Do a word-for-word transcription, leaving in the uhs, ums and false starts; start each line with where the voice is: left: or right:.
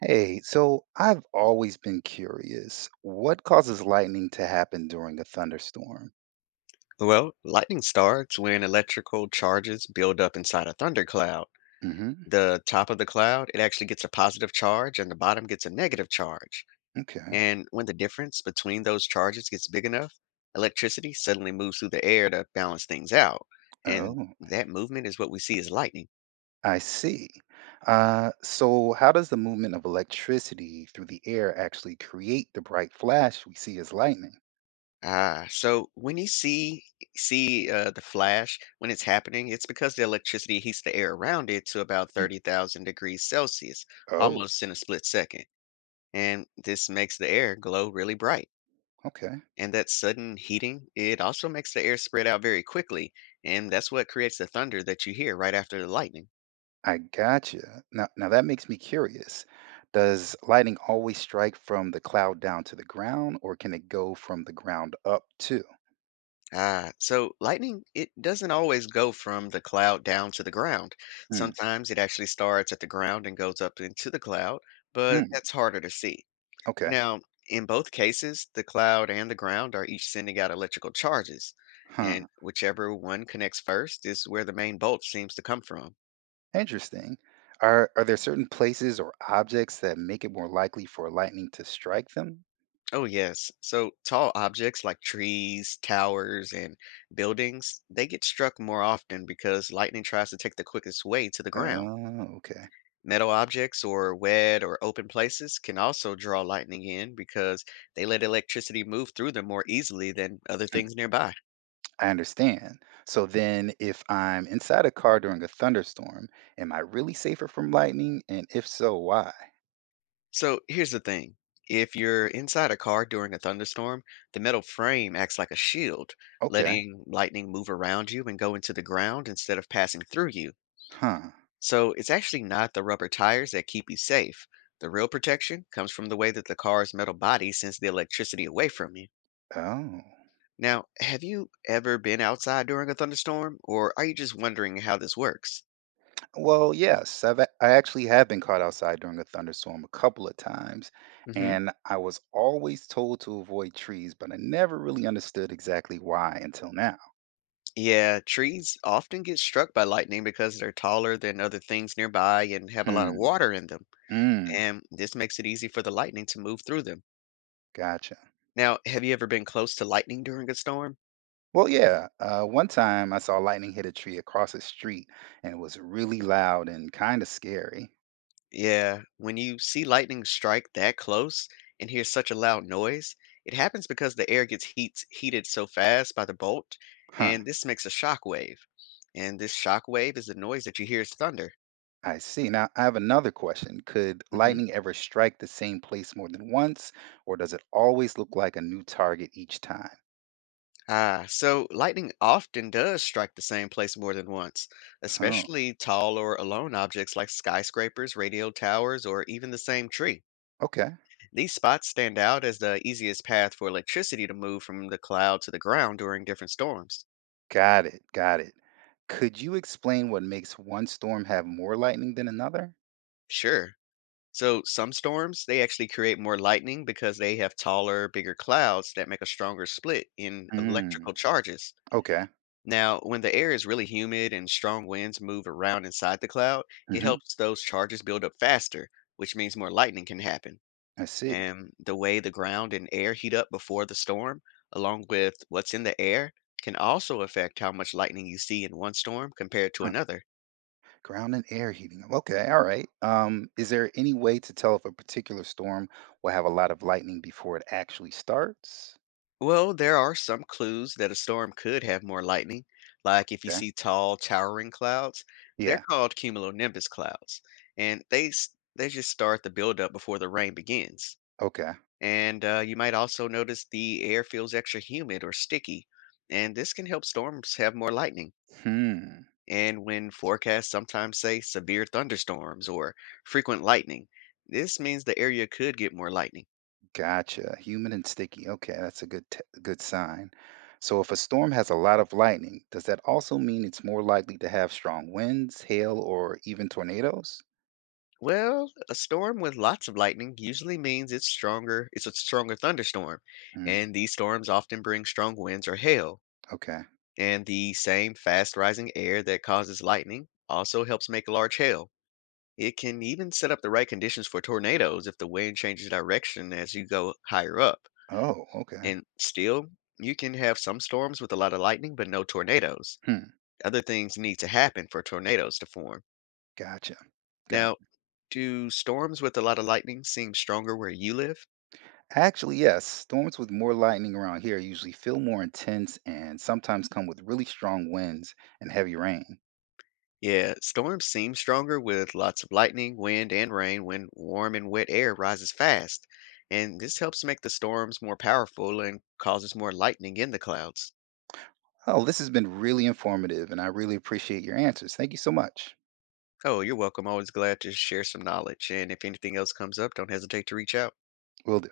right: Hey, so I've always been curious. What causes lightning to happen during a thunderstorm?
left: Well, lightning starts when electrical charges build up inside a thundercloud.
right: Hmm.
left: The top of the cloud, it actually gets a positive charge, and the bottom gets a negative charge.
right: Okay.
left: And when the difference between those charges gets big enough, electricity suddenly moves through the air to balance things out. And
right: Oh,
left: that movement is what we see as lightning.
right: I see. Uh, so how does the movement of electricity through the air actually create the bright flash we see as lightning?
left: Ah, so when you see see uh, the flash when it's happening, it's because the electricity heats the air around it to about
right: Mm.
left: thirty thousand degrees Celsius,
right: Oh,
left: almost in a split second. And this makes the air glow really bright.
right: okay.
left: And that sudden heating, it also makes the air spread out very quickly, and that's what creates the thunder that you hear right after the lightning.
right: I gotcha. Now, now that makes me curious. Does lightning always strike from the cloud down to the ground, or can it go from the ground up too?
left: Ah, so lightning, it doesn't always go from the cloud down to the ground.
right: Mm,
left: Sometimes it actually starts at the ground and goes up into the cloud, but
right: mm,
left: that's harder to see.
right: okay.
left: Now, in both cases, the cloud and the ground are each sending out electrical charges, and
right: Huh.
left: whichever one connects first is where the main bolt seems to come from.
right: Interesting. Are are there certain places or objects that make it more likely for lightning to strike them?
left: Oh, yes. So tall objects like trees, towers, and buildings, they get struck more often because lightning tries to take the quickest way to the ground.
right: Oh, okay.
left: Metal objects or wet or open places can also draw lightning in because they let electricity move through them more easily than other
right: Hmm,
left: things nearby.
right: I understand. So then if I'm inside a car during a thunderstorm, am I really safer from lightning? And if so, why?
left: So here's the thing. If you're inside a car during a thunderstorm, the metal frame acts like a shield,
right: Okay.
left: letting lightning move around you and go into the ground instead of passing through you.
right: Huh.
left: So it's actually not the rubber tires that keep you safe. The real protection comes from the way that the car's metal body sends the electricity away from you.
right: Oh.
left: Now, have you ever been outside during a thunderstorm, or are you just wondering how this works?
right: Well, yes, I've a- I actually have been caught outside during a thunderstorm a couple of times,
left: Hmm.
right: and I was always told to avoid trees, but I never really understood exactly why until now.
left: Yeah, trees often get struck by lightning because they're taller than other things nearby and have a lot of
right: Hmm.
left: water in them,
right: Mm.
left: and this makes it easy for the lightning to move through them.
right: Gotcha.
left: Now, have you ever been close to lightning during a storm?
right: Well, yeah. Uh, one time I saw lightning hit a tree across the street and it was really loud and kind of scary.
left: Yeah, when you see lightning strike that close and hear such a loud noise, it happens because the air gets heat, heated so fast by the bolt,
right: Huh.
left: and this makes a shock wave. And this shock wave is the noise that you hear as thunder.
right: I see. Now I have another question. Could
left: Hmm.
right: lightning ever strike the same place more than once, or does it always look like a new target each time?
left: Ah, so lightning often does strike the same place more than once,
right: Oh,
left: especially tall or alone objects like skyscrapers, radio towers, or even the same tree.
right: okay.
left: These spots stand out as the easiest path for electricity to move from the cloud to the ground during different storms.
right: Got it. Got it. Could you explain what makes one storm have more lightning than another?
left: Sure. So some storms, they actually create more lightning because they have taller, bigger clouds that make a stronger split in
right: Hmm.
left: electrical charges.
right: Okay.
left: Now, when the air is really humid and strong winds move around inside the cloud, it
right: Hmm.
left: helps those charges build up faster, which means more lightning can happen.
right: I see.
left: And the way the ground and air heat up before the storm, along with what's in the air, can also affect how much lightning you see in one storm compared to
right: Huh.
left: another.
right: Ground and air heating up. Okay, all right. Um, is there any way to tell if a particular storm will have a lot of lightning before it actually starts?
left: Well, there are some clues that a storm could have more lightning, like if you
right: Okay.
left: see tall, towering clouds. They're
right: Yeah.
left: called cumulonimbus clouds, and they s- they just start the buildup before the rain begins.
right: Okay.
left: And uh, you might also notice the air feels extra humid or sticky, and this can help storms have more lightning.
right: Hmm.
left: And when forecasts sometimes say severe thunderstorms or frequent lightning, this means the area could get more lightning.
right: Gotcha. Humid and sticky. Okay, that's a good t- good sign. So if a storm has a lot of lightning, does that also mean it's more likely to have strong winds, hail, or even tornadoes?
left: Well, a storm with lots of lightning usually means it's stronger, it's a stronger thunderstorm,
right: Hmm.
left: and these storms often bring strong winds or hail.
right: Okay.
left: And the same fast rising air that causes lightning also helps make large hail. It can even set up the right conditions for tornadoes if the wind changes direction as you go higher up.
right: Oh, okay.
left: And still, you can have some storms with a lot of lightning, but no tornadoes.
right: Hmm.
left: Other things need to happen for tornadoes to form.
right: Gotcha. Gotcha.
left: Now, do storms with a lot of lightning seem stronger where you live?
right: Actually, yes. Storms with more lightning around here usually feel more intense and sometimes come with really strong winds and heavy rain.
left: Yeah, storms seem stronger with lots of lightning, wind, and rain when warm and wet air rises fast, and this helps make the storms more powerful and causes more lightning in the clouds.
right: Oh, this has been really informative, and I really appreciate your answers. Thank you so much.
left: Oh, you're welcome. Always glad to share some knowledge, and if anything else comes up, don't hesitate to reach out.
right: Will do.